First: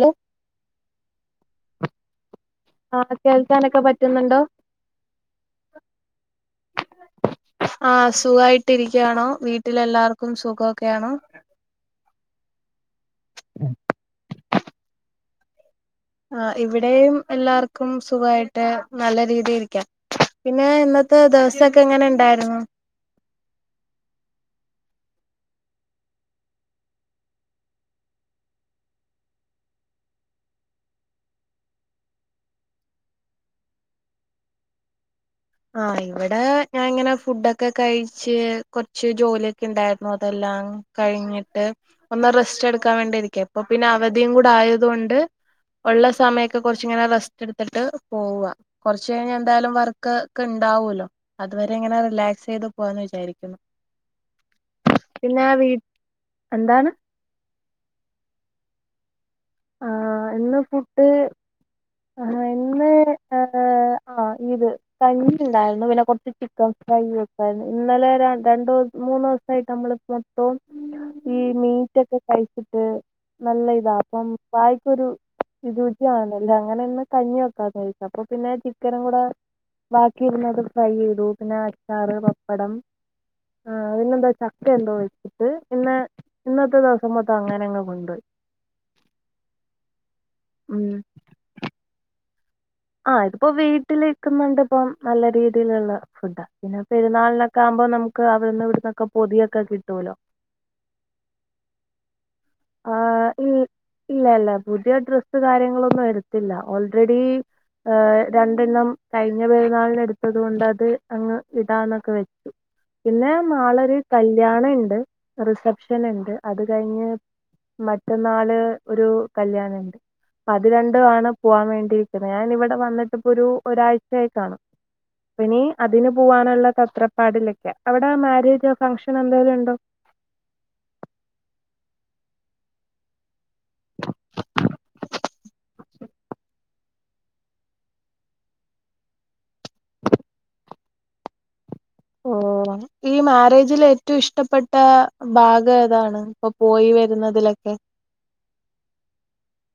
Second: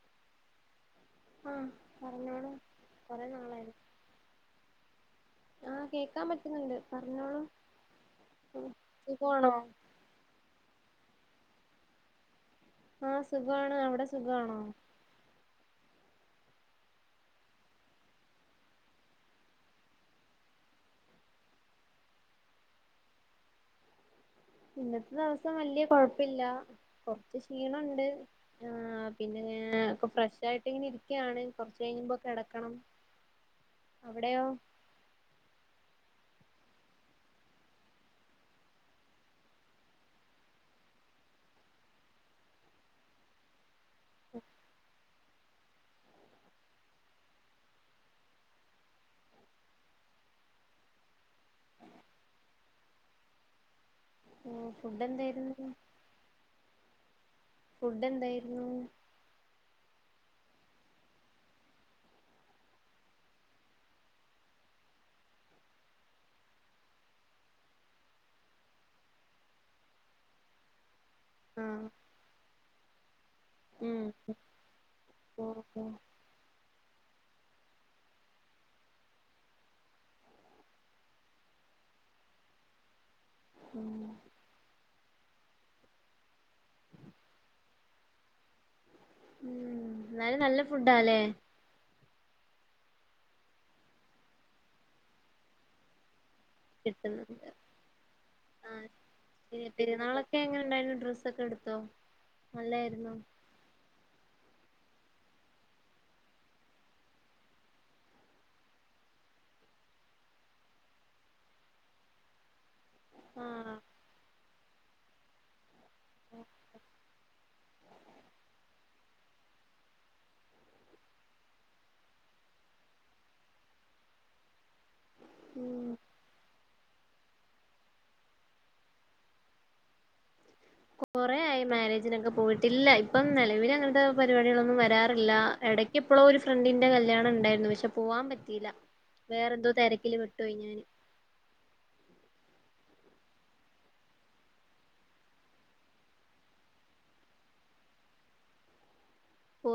Law ആഹ് പറഞ്ഞോളൂ ആ കൊറെ നാളായില്ലേ കേൾക്കാനൊക്കെ പറ്റുന്നുണ്ടോ ആഹ് കേക്കാൻ പറ്റുന്നുണ്ട് പറഞ്ഞോളൂ ആ സുഖായിട്ടിരിക്കയാണോ സുഖാണോ വീട്ടിലെല്ലാവർക്കും സുഖക്കൊയാണോ ആഹ് സുഖാണ് അവിടെ സുഖമാണോ ആ ഇവിടെയും എല്ലാർക്കും സുഖമായിട്ട് നല്ല രീതിയിരിക്കാം പിന്നെ ഇന്നത്തെ ദിവസക്കെ എങ്ങനെ ഇണ്ടായിരുന്നു ഇന്നത്തെ ദിവസം വലിയ കൊഴപ്പില്ല കുറച്ച് ക്ഷീണുണ്ട് ആർ പിന്നെ ഒക്ക ഫ്രഷ് ആയിട്ട് ഇങ്ങനെ ഇരിക്കയാണ് കൊറച്ച് കഴിയുമ്പോ കെടക്കണം അവിടെയോ ആ ഇവിടെ ഞാൻ ഇങ്ങനെ ഫുഡൊക്കെ കഴിച്ച് കൊറച്ച് ജോലിയൊക്കെ ഉണ്ടായിരുന്നു അതെല്ലാം കഴിഞ്ഞിട്ട് ഒന്ന് റെസ്റ്റ് എടുക്കാൻ വേണ്ടിയിരിക്കും അപ്പൊ പിന്നെ അവധിയും കൂടെ ആയതൊണ്ട് ഉള്ള സമയൊക്കെ കൊറച്ചിങ്ങനെ റെസ്റ്റ് എടുത്തിട്ട് പോവാ കുറച്ച് കഴിഞ്ഞ എന്തായാലും വർക്ക് ഒക്ക ഇണ്ടാവൂല്ലോ അതുവരെ എങ്ങനെ റിലാക്സ് ചെയ്ത് പോവാന്ന് വിചാരിക്കുന്നു ഉം ഫുഡ് പിന്നെ എന്തായിരുന്നു വീ ഫുഡ് എന്തായിരുന്നു? ആഹ് ഇന്ന് ഫുഡ് ആ ഇന്ന്. ആ ഇത് കഞ്ഞി ഇണ്ടായിരുന്നു പിന്നെ കൊറച്ച് ചിക്കൻ ഫ്രൈക്കായിരുന്നു ഇന്നലെ രണ്ടസം മൂന്ന് ദിവസായിട്ട് നമ്മൾ മൊത്തവും ഈ ആഹ് മീറ്റൊക്കെ കഴിച്ചിട്ട് നല്ല ഇതാ ഉം അപ്പം വായക്കൊരു ഓഹ് ഇത് ഓഹ് രുചിയാണില്ലേ കഞ്ഞി വെക്കാച്ച അപ്പൊ പിന്നെ ചിക്കനും കൂടെ ബാക്കി ഇരുന്നതും ഫ്രൈ ചെയ്തു പിന്നെ അച്ചാറ് പപ്പടം ഉം ആഹ് ഇട്ട് ഉം എന്നാലും നല്ല ഫുഡാല്ലേ ആഹ് ഇതിപ്പോ വീട്ടിലിക്കുന്നൊണ്ട് ഇപ്പം നല്ല രീതിയിലുള്ള ഫുഡാ പിന്നെ കിട്ടുന്നത് പെരുന്നാളിനൊക്കെ ആമ്പോ നമുക്ക് അവിടുന്നും ആഹ് ഇവിടന്നൊക്കെ പൊതിയൊക്കെ കിട്ടൂലോ പെരുന്നാളൊക്കെ എങ്ങനെ ഉണ്ടായിരുന്നു ഡ്രസ്സൊക്കെ എടുത്തോ നല്ലായിരുന്നു ഇല്ല പുതിയ ഡ്രസ്സ് കാര്യങ്ങളൊന്നും എടുത്തില്ല ഓൾറെഡി രണ്ടെണ്ണം കഴിഞ്ഞ പെരുന്നാളിന് എടുത്തത് കൊണ്ടത് അങ്ങ് ഇടാന്നൊക്കെ വെച്ചു പിന്നെ ആഹ് മാളര് കല് കല്യാണ ഉണ്ട് റിസപ് ക്ഷന്ണ്ട് അത് കഴിഞ്ഞ് മറ്റന്നാള് ഒരു കല്യാണുണ്ട് അത് രണ്ടും ആണ് പോവാൻ വേണ്ടിയിരിക്കുന്നത് ഞാൻ ഇവിടെ വന്നിട്ട് ഇപ്പോ ഒരു ഒരാഴ്ചയായി കാണും പിനി ഉം അതിന് പോവാനുള്ള ത- തത്രപ്പാടിലൊക്കെയ അവിടെ മാരേജോ ഫംഗഷൻ എന്തെിലും ഉണ്ടോ കൊറ ആയി മാരേജിനൊക്കെ പോയിട്ടില്ല ഇപ്പൊ നിലവിൽ അങ്ങനത്തെ പരിപാടികളൊന്നും വരാറില്ല എട [unintelligible] ഇപ്പോള ഒരു ഫ്രണ്ടിന്റെ കല്യാണം ഉണ്ടായിരുന്നു പക്ഷെ പോവാൻ പറ്റിയില്ല വേറെ എന്തോ തിരക്കില് പെട്ടുപോയി ഞാന് ഓ ഈ മാരേജില ഏറ്റവും ഇഷ്ടപ്പെട്ട ഭാഗം ഏതാണ് ഇപ്പൊ പോയി വരുന്നതിലൊക്കെ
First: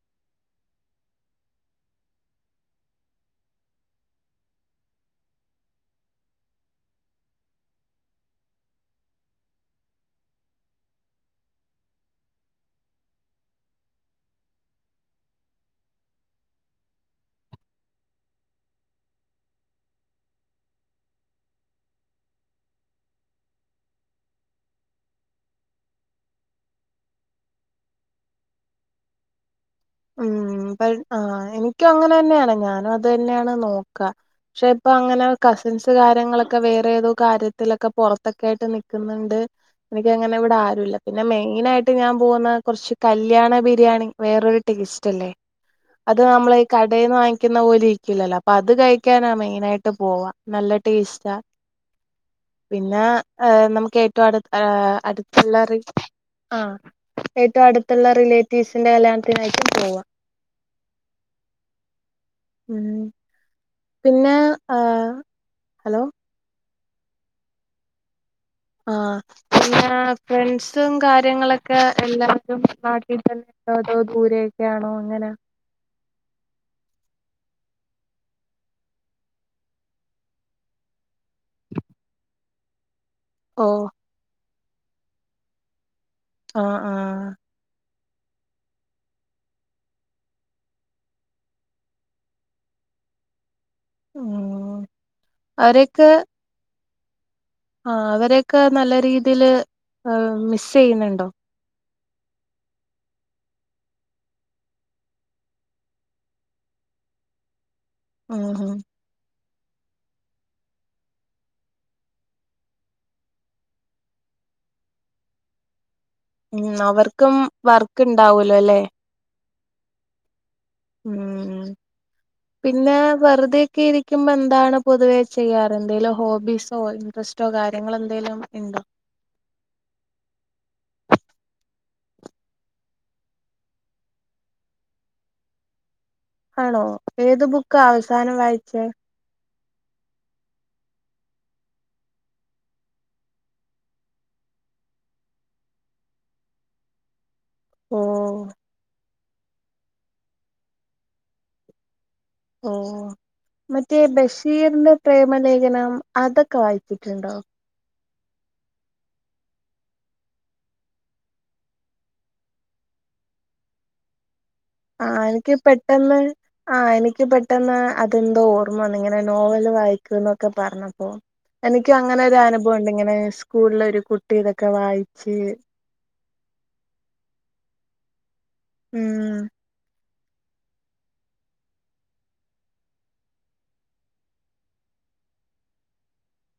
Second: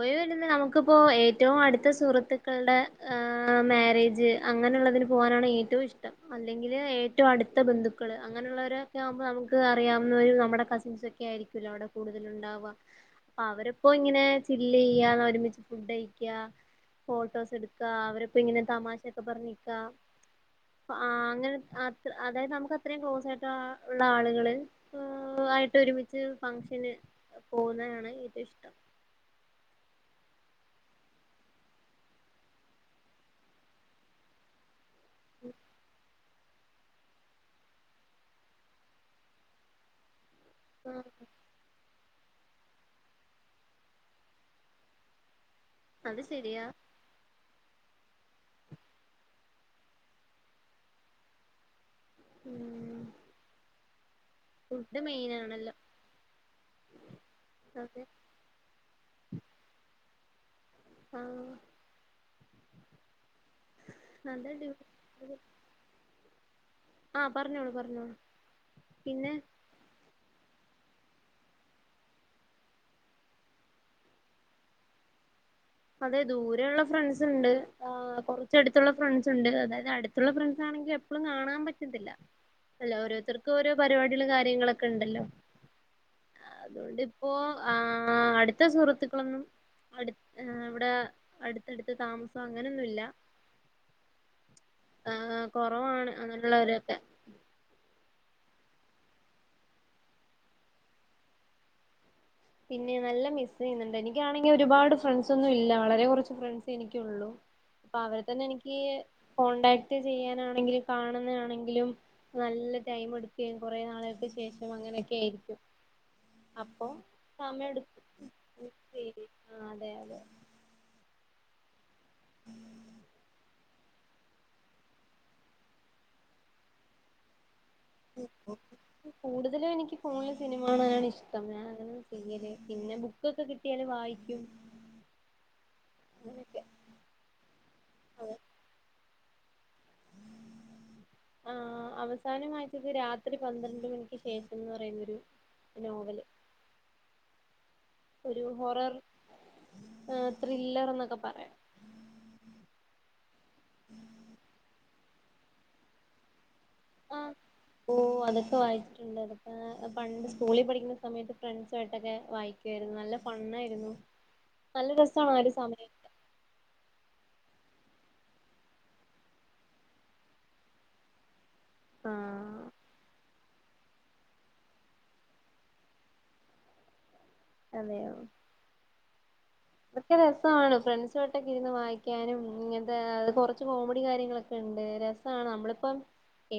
പോയിവരുന്ന നമുക്കിപ്പോ ഏറ്റവും അടുത്ത സുഹൃത്തുക്കളുടെ മാരേജ് അങ്ങനെുള്ളതിന് പോകാനാണ് ഏറ്റവും ഇഷ്ടം അല്ലെങ്കില് ഏറ്റവും അടുത്ത ബന്ധുക്കൾ അങ്ങനെയുള്ളവരൊക്കെ ആവുമ്പോൾ നമുക്ക് അറിയാവുന്ന നമ്മുടെ കസിൻസ് ഒക്കെ ആയിരിക്കല്ലോ അവിടെ കൂടുതൽണ്ടാവുക അപ്പൊ അവരിപ്പോ ഇങ്ങനെ ചില്ല് ചെയ്യ ഒരുമിച്ച് ഫുഡ് അഴിക്ക ഫോട്ടോസ് എടുക്ക അവരപ്പോ ഇങ്ങനെ തമാശൊക്കെ പറഞ്ഞിക്ക അങ്ങനെ അത്ര അതായത് നമുക്ക് അത്രയും ക്ലോസ് ആയിട്ട് ഉള്ള ആളുകൾ ആയിട്ട് ഒരുമിച്ച് ഫംഗഷന് പോകുന്നതാണ് ഏറ്റവും ഇഷ്ടം ഉം ആ എനിക്കും അങ്ങനെ തന്നെയാണ് ഞാനും അത് തന്നെയാണ് നോക്ക പക്ഷെ ഇപ്പൊ അങ്ങനെ കസിൻസ് കാര്യങ്ങളൊക്കെ ക്കെ വേറെ ഏതോ കാര്യത്തിലൊക്കെ പുറത്തൊക്കെ ആയിട്ട് നിക്കുന്നുണ്ട് എനിക്ക അങ്ങനെവിടെ ആരുല്ല പിന്നെ മെയിനായിട്ട് ട്ട് ഞാൻ പോകുന്ന കുറച്ച് കല്യാണ ബിരിയാണി വേറൊരു ടേസ്റ്റല്ലേ അത് നമ്മളെ കടേന്ന് വാങ്ങി ക്കുന്ന പോലെ ഇരിക്കൂലലല്ലോ അപ്പൊ അത് കഴിക്കാനാ മെയിനായിട്ട് പോവാ നല്ല ടേസ്റ്റ ഉം പിന്നെ ഏ നമുക്കേ റ്റവും അടു ഫുഡ് മെയിൻ ആണല്ലോ അടുത്തുള്ളോര് ആ ഏറ്റവും അതെ അടുത്തുള്ള റിലേറ്റീവ്സിന്റെ കല്യാണ ആയിട്ടും പോവാ ആ ആ പിന്നെ നല്ല ആ അടിപൊളി ഹലോ ആ പറഞ്ഞോളൂ പറഞ്ഞോളൂ ആ പിന്നെ ഫ്രണ്ട്സും കാര്യങ്ങളൊക്കെ എല്ലാവരും നാട്ടിൽ തന്നെയാണോ അതോ ദൂരെയൊക്കെയാണോ എങ്ങനാ അതെ ദൂര ഉള്ള ഫ്രണ്ട്സ് ഉണ്ട് ആ കുറച്ചടുത്തുള്ള ഫ്രണ്ട്സ് ഉണ്ട് അതായത് അടുത്തുള്ള ഫ്രണ്ട്സ് ആണെങ്കിൽ എപ്പോഴും കാണാൻ പറ്റത്തില്ല അല്ല ഓരോ രുത്തർക്ക് ഓ ഓരോ പരിപാടിയുള്ള കാര്യങ്ങള് ക്ക്ണ്ടല്ലോ ആ ആ അതുകൊണ്ട് ഇപ്പോ ആ ആ അടുത്ത സുഹൃത്തുക്കളൊന്നും അടു ഏ ഇവിടെ അടുത്തടുത്ത താമസം അങ്ങനെൊന്നുംല്ല ഉം ആ അവരൊക്കെ കുറവാണ് അങ്ങനുള്ളവര് ആ അവരൊക്കെ നല്ല രീതീല് മിസ് ചെയ്യുന്നുണ്ടോ പിന്നെ നല്ല മിസ്സ് ചെയ്യുന്നുണ്ട് എനിക്കാണെങ്കി ഒരുപാട് ഫ്രണ്ട്സ് ഒന്നും ഇല്ല വളരെ കുറച്ച് ഫ്രണ്ട്സ് എനിക്കുള്ളു അപ്പൊ അവര് ഉം തന്നെ ഉം എനിക്ക് കോൺടാക്ട് ചെയ്യാനാണെങ്കിലും കാണുന്നെയാണെങ്കിലും നല്ല ടൈം എടുക്കുകയും കുറെേ നാളുകൾക്ക് ശേഷം അങ്ങനെയൊക്കെ ആയിരിക്കും. ഉം അപ്പൊ അവർക്കും സമയം എടുക്കും വർക്ക് ഉണ്ടാവൂലോ അല്ലേ? ആ അതെ അതെ ഉം ഉം പിന്നെ വെറുതെ ക്കെ ഇരിക്കുമ്പോ എന്താണ് പൊതുവേ ചെയ്യാറ്? എന്തേലും ഹോബീസോ ഇൻട്രസ്റ്റോ കാര്യ കൂടുതലും എനിക്ക് ഫോണില് സിനിമ കാണാനാണ് ഇഷ്ടം ഞാൻ ചെയ്യല് പിന്നെ ബുക്കൊക്കെ കിട്ടിയാല് വായിക്കും. അങ്ങനൊക്കെ ആണോ ഏത് ബുക്കാ അവസാനം അതെ വായിച്ചേ? ആ അവസാനം വായിച്ചത് രാത്രി പന്ത്രണ്ട് മണിക്ക് ശേഷംന്ന് പറയുന്നൊരു നോവല്. ഓ ഒരു ഹൊറർ ആ ത്രില്ലർ എന്നൊക്കെ പറയാം. ഓ മറ്റേ ബഷീറിന്റെ പ്രേമലേഖനം അതൊ ക്കെ ആഹ് വായിച്ചിട്ടുണ്ടോ? ഓ അതൊക്കെ വായിച്ചിട്ടുണ്ട്. പ പണ്ട് സ്കൂളിൽ പഠിക്കുന്ന സമയത്തൊക്കെ ഫ്രണ്ട്സായിട്ടൊക്കെ വായിക്കുവാരുന്നു നല്ല ഫണ്ണായിരുന്നു. നല്ല ആ രസമാണ് ഒരു എനിക്ക് സമയം പെട്ടെന്ന് ആ എനിക്ക് പെ ട്ടെന്നാ അതെന്തോ ഓർമ്മവന്ന് ഇങ്ങനെ നോവല് വായിക്കുന്നൊക്കെ പറഞ്ഞപ്പോ. എനിക്ക് അങ്ങനെ ഒരു ആഹ് അനുഭവം ഉണ്ട് ഇങ്ങനെ സ് കൂളിലൊരു കുട്ടി ഇതൊക്കെ വായിച്ച് അതേയോ ഉം തൊക്കെ രസാണ് ഫ്രണ്ട്സായിട്ടൊക്കെ ഇരുന്ന് വായിക്കാനും ഇങ്ങനത്തെ കൊറച്ച് കോമഡി കാര്യങ്ങളൊക്കെണ്ട് രസാണ് നമ്മളിപ്പം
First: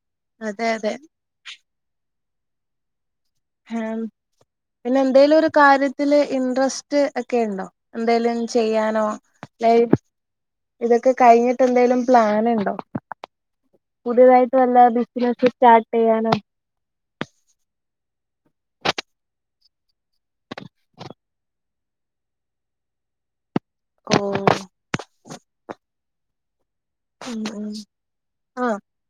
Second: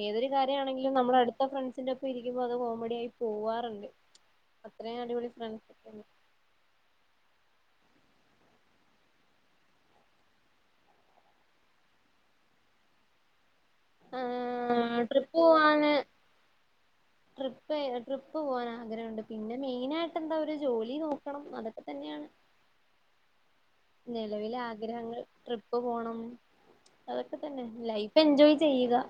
ഏതൊരു അതെ അതെ കാര്യമാണെങ്കിലും നമ്മുടെ അടുത്ത ഫ്രണ്ട് ഫ്രണ്ട്സിന്റൊപ്പം ഇരിക്കുമ്പം അത് കോമഡി ആയി ഹ പോവാറുണ്ട് പിന്നെ അത്രയും അടിപൊളി എന്തെലും ഒരു ഫ്രണ്ട്സ് ഒക്കെ ഉണ്ട് കാര്യത്തില് ഇൻട്രസ്റ്റ് ക്കെ ഉണ്ടോ എന്തെലും ചെയ്യാനോ ലൈ ഇതൊക്കെ കഴിഞ്ഞിട്ട് എന്തെലും പ്ലാൻ ഇണ്ടോ? പുതിയതായിട്ട് വല്ല ആഹ് ട്രിപ്പ് ബിസിനസ്സ് പോവാൻ സ്റ്റാർട്ട് ചെയ്യാനോ ട്രിപ്പ് ട്രിപ്പ് പോവാൻ ആഗ്രഹണ്ട് പിന്നെ മെയിൻ ആയിട്ട് എന്താ ഒരു ജോലി നോക്കണം അതൊക്കെ തന്നെയാണ്. ഓ നിലവിലെ ആഗ്രഹങ്ങൾ. ട്രിപ്പ് പോണം. അതൊക്കെ ഉം തന്നെ ഉം ലൈഫ് എൻജോയ് ആഹ് ചെയ്യുക.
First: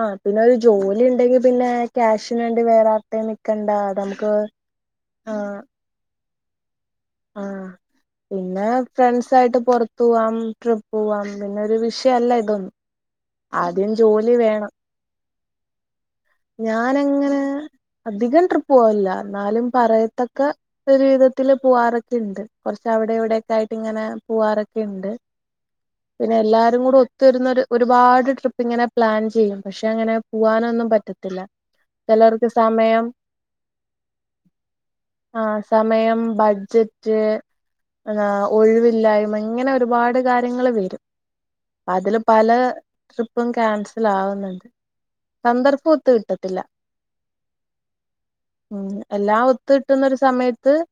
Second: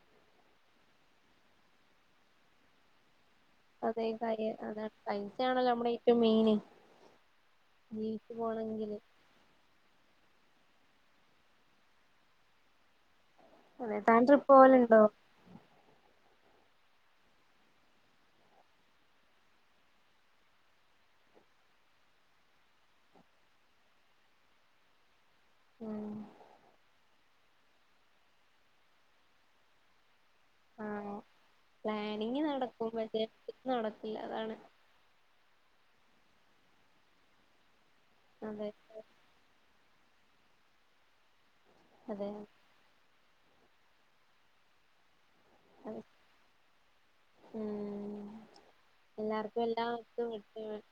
ആഹ് പിന്നെ ഒരു ജോലി ഉണ്ടെങ്കിൽ പിന്നെ ക്യാഷിന് വേണ്ടി വേറെ നിക്കണ്ട അത് അതെ നമുക്ക് സയൻ അതാണ് പൈസയാണല്ലോ നമ്മുടെ ഏറ്റവും മീന് ആ പിന്നെ ഫ്രണ്ട്സായിട്ട് പൊറ്ത്ത് പോവാം ട്രിപ്പ് പോവാം പിന്നെ ഒരു വിഷയല്ല ഇതൊന്ന് അതെ താൻ ട്രിപ്പ്‌ പോവല്ണ്ടോ ഞാനങ്ങനെ അധികം ട്രിപ്പ് പോവലില്ല എന്നാലും പറയത്തക്ക ഒരു വിധത്തില് പോവാറൊക്കെണ്ട് കൊർച്ച് അവിടെ ഇവടൊക്കെ ആയിട്ട് ഇങ്ങനെ പോവാറൊക്കെണ്ട് ഉം പിന്നെ എല്ലാരും കൂടെ ഒ ത്തിരുന്നൊരു ഒരുപാട് ട്രിപ്പ് ഇങ്ങനെ പ്ലാൻ ചെയ്യും പക്ഷെ അങ്ങനെ പൂവാനൊന്നും ആഹ് പറ്റത്തി പ്ലാനിങ് നടക്കും പക്ഷെ [unintelligible] അതാണ് ഉം ബഡ്ജറ്റ് ആ അതെ ഒഴിവ്ല്ലായ്മ ഇങ്ങനെ പാട് കാര്യങ്ങള് വരും അതില് അതെ പല ട്രിപ്പും ക്യാൻസലാവ്ന്ന്ണ്ട് സന്ദർഭം ഒ അതെ ഒത്ത് കിട്ടത്തില്ല ഉം ഉം എല്ലാം എല്ലാർക്കും ഒത്ത് കിട്ടുന്ന ഒരു എല്ലാവർക്കും സമയത്ത് കിട്ട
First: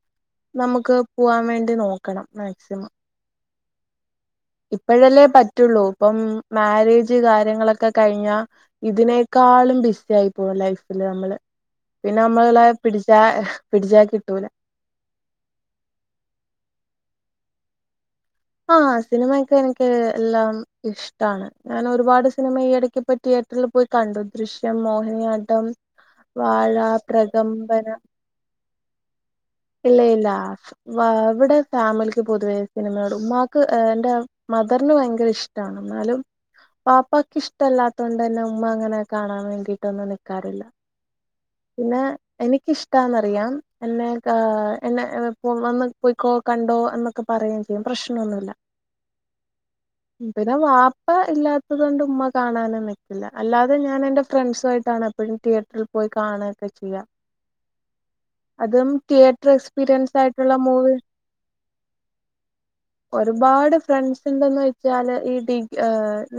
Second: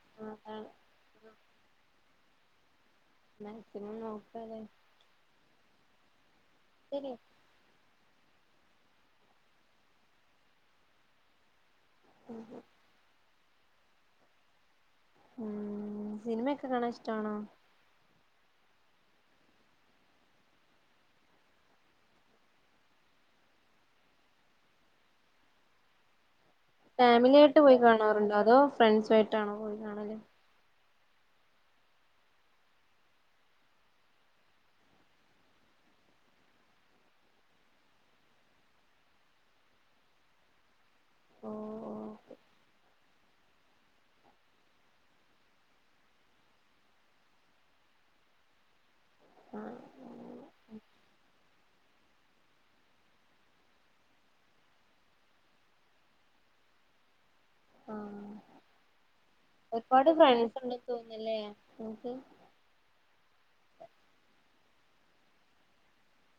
അതാണ് നമക്ക് പോവാൻ വേണ്ടി നോക്കണം മാക്സിമം മാക്സിമം നോക് ഇപ്പഴല്ലേ പ പറ്റുള്ളൂ ഇപ്പം മാരേജ് ശരി കാര്യങ്ങളൊക്കെ കഴിഞ്ഞാ ഇതിനേക്കാളും ബിസി ആയി പോവും ലൈഫില് നമ്മള് പിന്നെ നമ്മളെ പിടിച്ച പിടിച്ചാ കിട്ടൂല ഉം സിനിമെക്കെ കാണാൻ ഇഷ്ടമാണോ ആ സിനിമയൊക്കെ എനിക്ക് എല്ലാം ഇഷ്ടമാണ് ഞാൻ ഒരുപാട് സിനിമ ഈയിടക്ക് ഇപ്പോ തിയേറ്ററിൽ പോയി കണ്ടു ദൃശ്യം മോഹിനിയാട്ടം വാഴ ഫാമിലി ആയിട്ട് പോയി പ്രകമ്പന കാണാറുണ്ടോ അതോ ഫ്രണ്ട്സായിട് ട്ടാണോ പോയി ഇല്ല കാണല് ഇല്ല ഇവിടെ ഫാമിലിക്ക് പൊതുവേ സിനിമയോട് ഉമ്മാക്ക് എന്റെ മദറിന് ഭയങ്കര ഇഷ്ടമാണ് എന്നാലും വാപ്പാക്ക് ഇഷ്ടല്ലാത്ത കൊണ്ടന്നെ ഉമ്മ അങ്ങനെ കാണാൻ വേണ്ടിട്ടൊന്നും നിൽക്കാറില്ല. ഓ പിന്നെ ഓക്കെ എനിക്കിഷ്ടാ ട്ടാന്നറിയാം എന്നെ ഹ് എന്നെ വന്ന് പോയ്ക്കോ കണ്ടോ എന്നൊക്കെ പറയുകയും ചെയ്യും പ്രശ്നൊന്നുവില്ല ആ പിന്നെ വാപ്പ ഇല്ലാത് കൊണ്ട് ഉമ്മ കാണാനും നിൽക്കില്ല അല്ലാതെ ഞാൻ എൻ്റെ ഫ്രണ്ട്സും ആയിട്ടാണ് എപ്പോഴും തിയേറ്ററിൽ പോയി കാണുകയൊക്കെ ചെയ്യാ ആഹ് അതും ടിയേറ്റർ ഒരുപാട് എക്സ്പീരിയൻസ് ആയിട്ടുള്ള ഫ്രണ്ട്സ് ഉണ്ടെന്ന് മൂവി തോന്നുന്നല്ലേ നിങ്ങക്ക് ഒരുപാട് ഫ്രണ്ട്‌സ് എന്തന്ന് വെച്ചാല് ഈ ഡിഗ് ഏ്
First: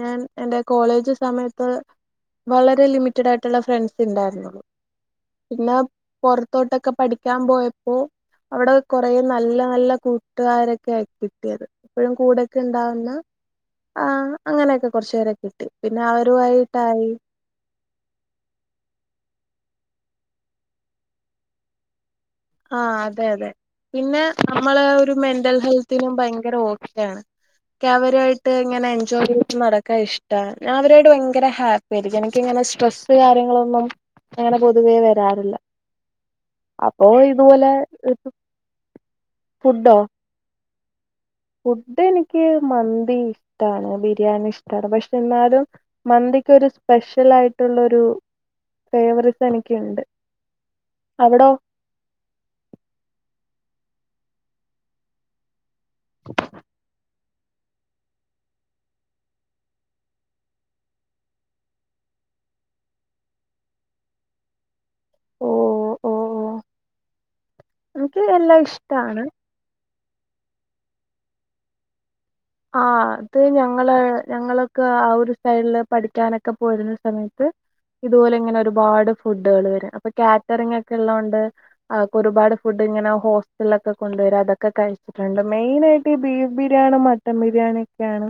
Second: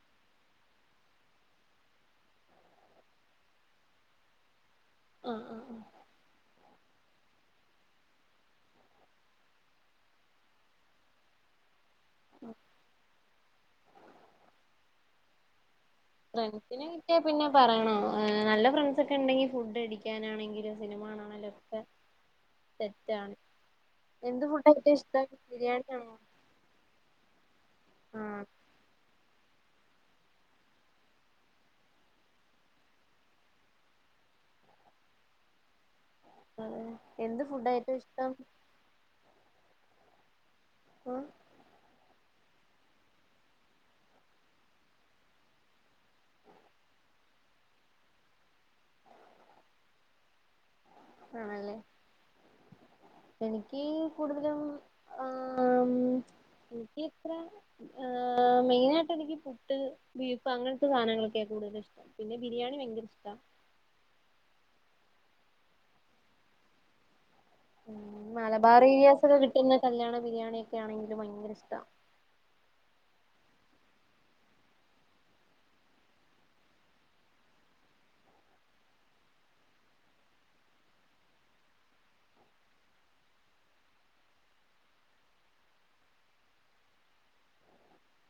ഞാൻ എന്റെ കോളേജ് സമയത്ത് വളരെ ലിമിറ്റഡ് ആയിട്ടുള്ള ഫ്രണ്ട്സ് ഉണ്ടായിരുന്നുള്ളു ആഹ് ആഹ് പിന്നെ ആഹ് പൊറത്തോട്ടൊ- ഒക്കെപഠിക്ക് ക്കാൻ പോയപ്പോ അവിടെ കൊറേ നല്ല നല്ല കൂട്ടുകാരൊക്കെ കിട്ടിയത് എപ്പഴും കൂടെക്കെ ഇണ്ടാവുന്ന ആഹ് അങ്ങനെയൊക്കെ കൊറച്ചേരെ കിട്ടി പിന്നെ ഫ്രണ്ട്സിനെ അവരുമായിട്ടായി കിട്ട്യാ പിന്നെ പറയണോ നല്ല ഫ്രണ്ട്സ് ഒക്കെ ഇണ്ടെങ്കിൽ ഫുഡ് അടിക്കാനാണെങ്കിലും സിനിമാണ ണെങ്കിലും ഒക്കെ ആഹ് അതെ സെറ്റാണ് അതെ പിന്നെ എന്ത് ഫുഡാ നമ്മള് ഏറ്റവും ഒരു ഇഷ്ടം മെന്റൽ ഹെൽത്തിനും ബിരിയാണിയാണോ ഭയങ്കര ഓക്കെ ആണ് ആഹ് ക്കഅവരുആയിട്ട് ഇങ്ങനെ എൻജോയ് ചെയ് ത്‌ നടക്കാൻ ഇഷ്ടാ ഞാൻ അവരോട് ഭയങ്കര ഹാപ്പി ആയിരിക്കും എനക്ക്ങ്ങനെ സ്ട്രെസ്സ് കാര്യങ്ങളൊന്നും അങ്ങനെ പൊതുവേ വരാറില്ല ആഹ് അപ്പോ എന്ത് ഫുഡായേറ്റോം ഇഷ്ടം ഫുഡ്ഡോ ഉം ഫുഡെനിക്ക് മന്തി ഇഷ്ടാണ് ബിരിയാണി ഇഷ്ടാണ് പക്ഷെ എന്നാലും മന്തിക്കൊരു സ്പെഷ്യൽ ആയിട്ടുള്ള ഒരു ഫേവറിസം എനിക്കിണ്ട് ആണല്ലേ നിക്ക് കൂടുതലും ഏ് ആഹ് ഇനിക്ക്- ആ മെയിനായിട്ടെനിക്ക് പുട്ട് ബീഫ് അങ്ങനത്തെ സാധനങ്ങളൊക്കെയാ കൂടുതലും ഇഷ്ടം. പിന്നെ ബിരിയാണി ഭയങ്കരിഷ്ടാ. ഓഹ് ഓഹ് ഇൻക്ക് ഉം എല്ലാം മലബാർ ഏരിയാസ് ഇഷ്ടാണ് ഒക്കെ കിട്ടുന്ന കല്യാണ ബിരിയാണിയൊക്കെ ആണെങ്കിലു ഭയങ്കരിഷ്ടാ. ആഹ് അത് ഞങ്ങള് ഞങ്ങളൊക്കെ ആ ഒരു സൈഡില് പഠിക്കാനൊക്കെ പോയിരുന്ന സമയത്ത് ഇതുപോലിങ്ങനെ ഒരുപാട് ഫുഡുകള് വരും. അപ്പൊ കാറ്ററിംഗ് ഒക്കെ ഉള്ളതോണ്ട് ഒരുപാട് ഫുഡ് ഇങ്ങനെ ഹോസ്റ്റലിലൊക്കെ കൊണ്ടുവരും അതൊക്കെ കഴിച്ചിട്ടുണ്ട്. മെയിനായിട്ട് ഈ ബീഫ് ബിരിയാണിമ് ട്ടൻ ബിരിയാണിയൊക്കെയാണ്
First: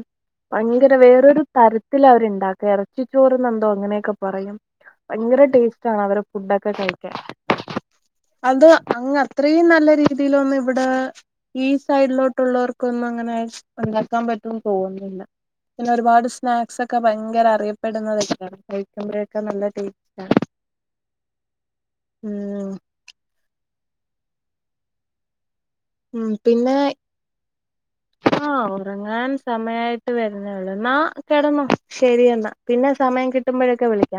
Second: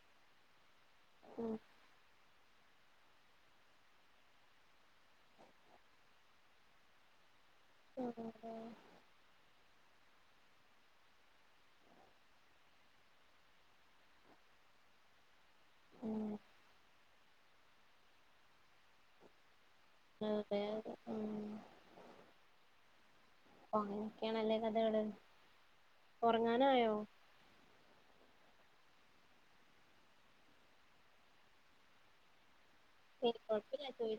അ തിര വേറൊരു ഉം തരത്തിലവരുണ് ണ്ടാക്ക ഇറച്ചിച്ചോറന്നന്തോ അങ്ങനെയൊക്കെ പറയും. ഭയങ്കര ടേസ്റ്റ് ആണ് അവർടെ ഫുഡൊക്കെ കഴിക്കാൻ. അത് അങ്ങത്രേ ന ല്ല രീതിയിലൊന്നും ഇവിടെ ഈ സൈഡിലോട്ടൊള്ളവർക്കൊന്നും അങ്ങനെ ഉണ്ടാക്കാൻ പറ്റുംന്ന് തോന്നുന്നില്ല പിന്നെ ഒരുപാട് ഉം സ്നാക്സ് ഒക്കെ ഭയങ്കര അറിയപ്പെടുന്നതൊക്കെയാണ് കഴിക്കുമ്പോഴൊക്കെ നല്ല ടേസ്റ്റ് ആണ് അതെയതെ ഉം- ഉം- പ്പം അങ്ങനെക്കെയാണല്ലേ കഥകള്? ഉം പിന്നേ ഉറങ്ങാനായോ ആ ഒറങ്ങാൻ സമയായിട്ട് വരുന്നേള്ളൂ എന്നാ കെടന്നോ ശരിയെന്നാ. കൊഴപ്പില്ല ചോദി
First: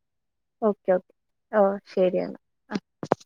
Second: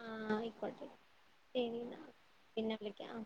ആ ആയിക്കോട്ടെ ഓക്കെ ഓക്കെ ഓ ശരി, എന്നാ എന്നാ പിന്നെ വിളിക്കാം.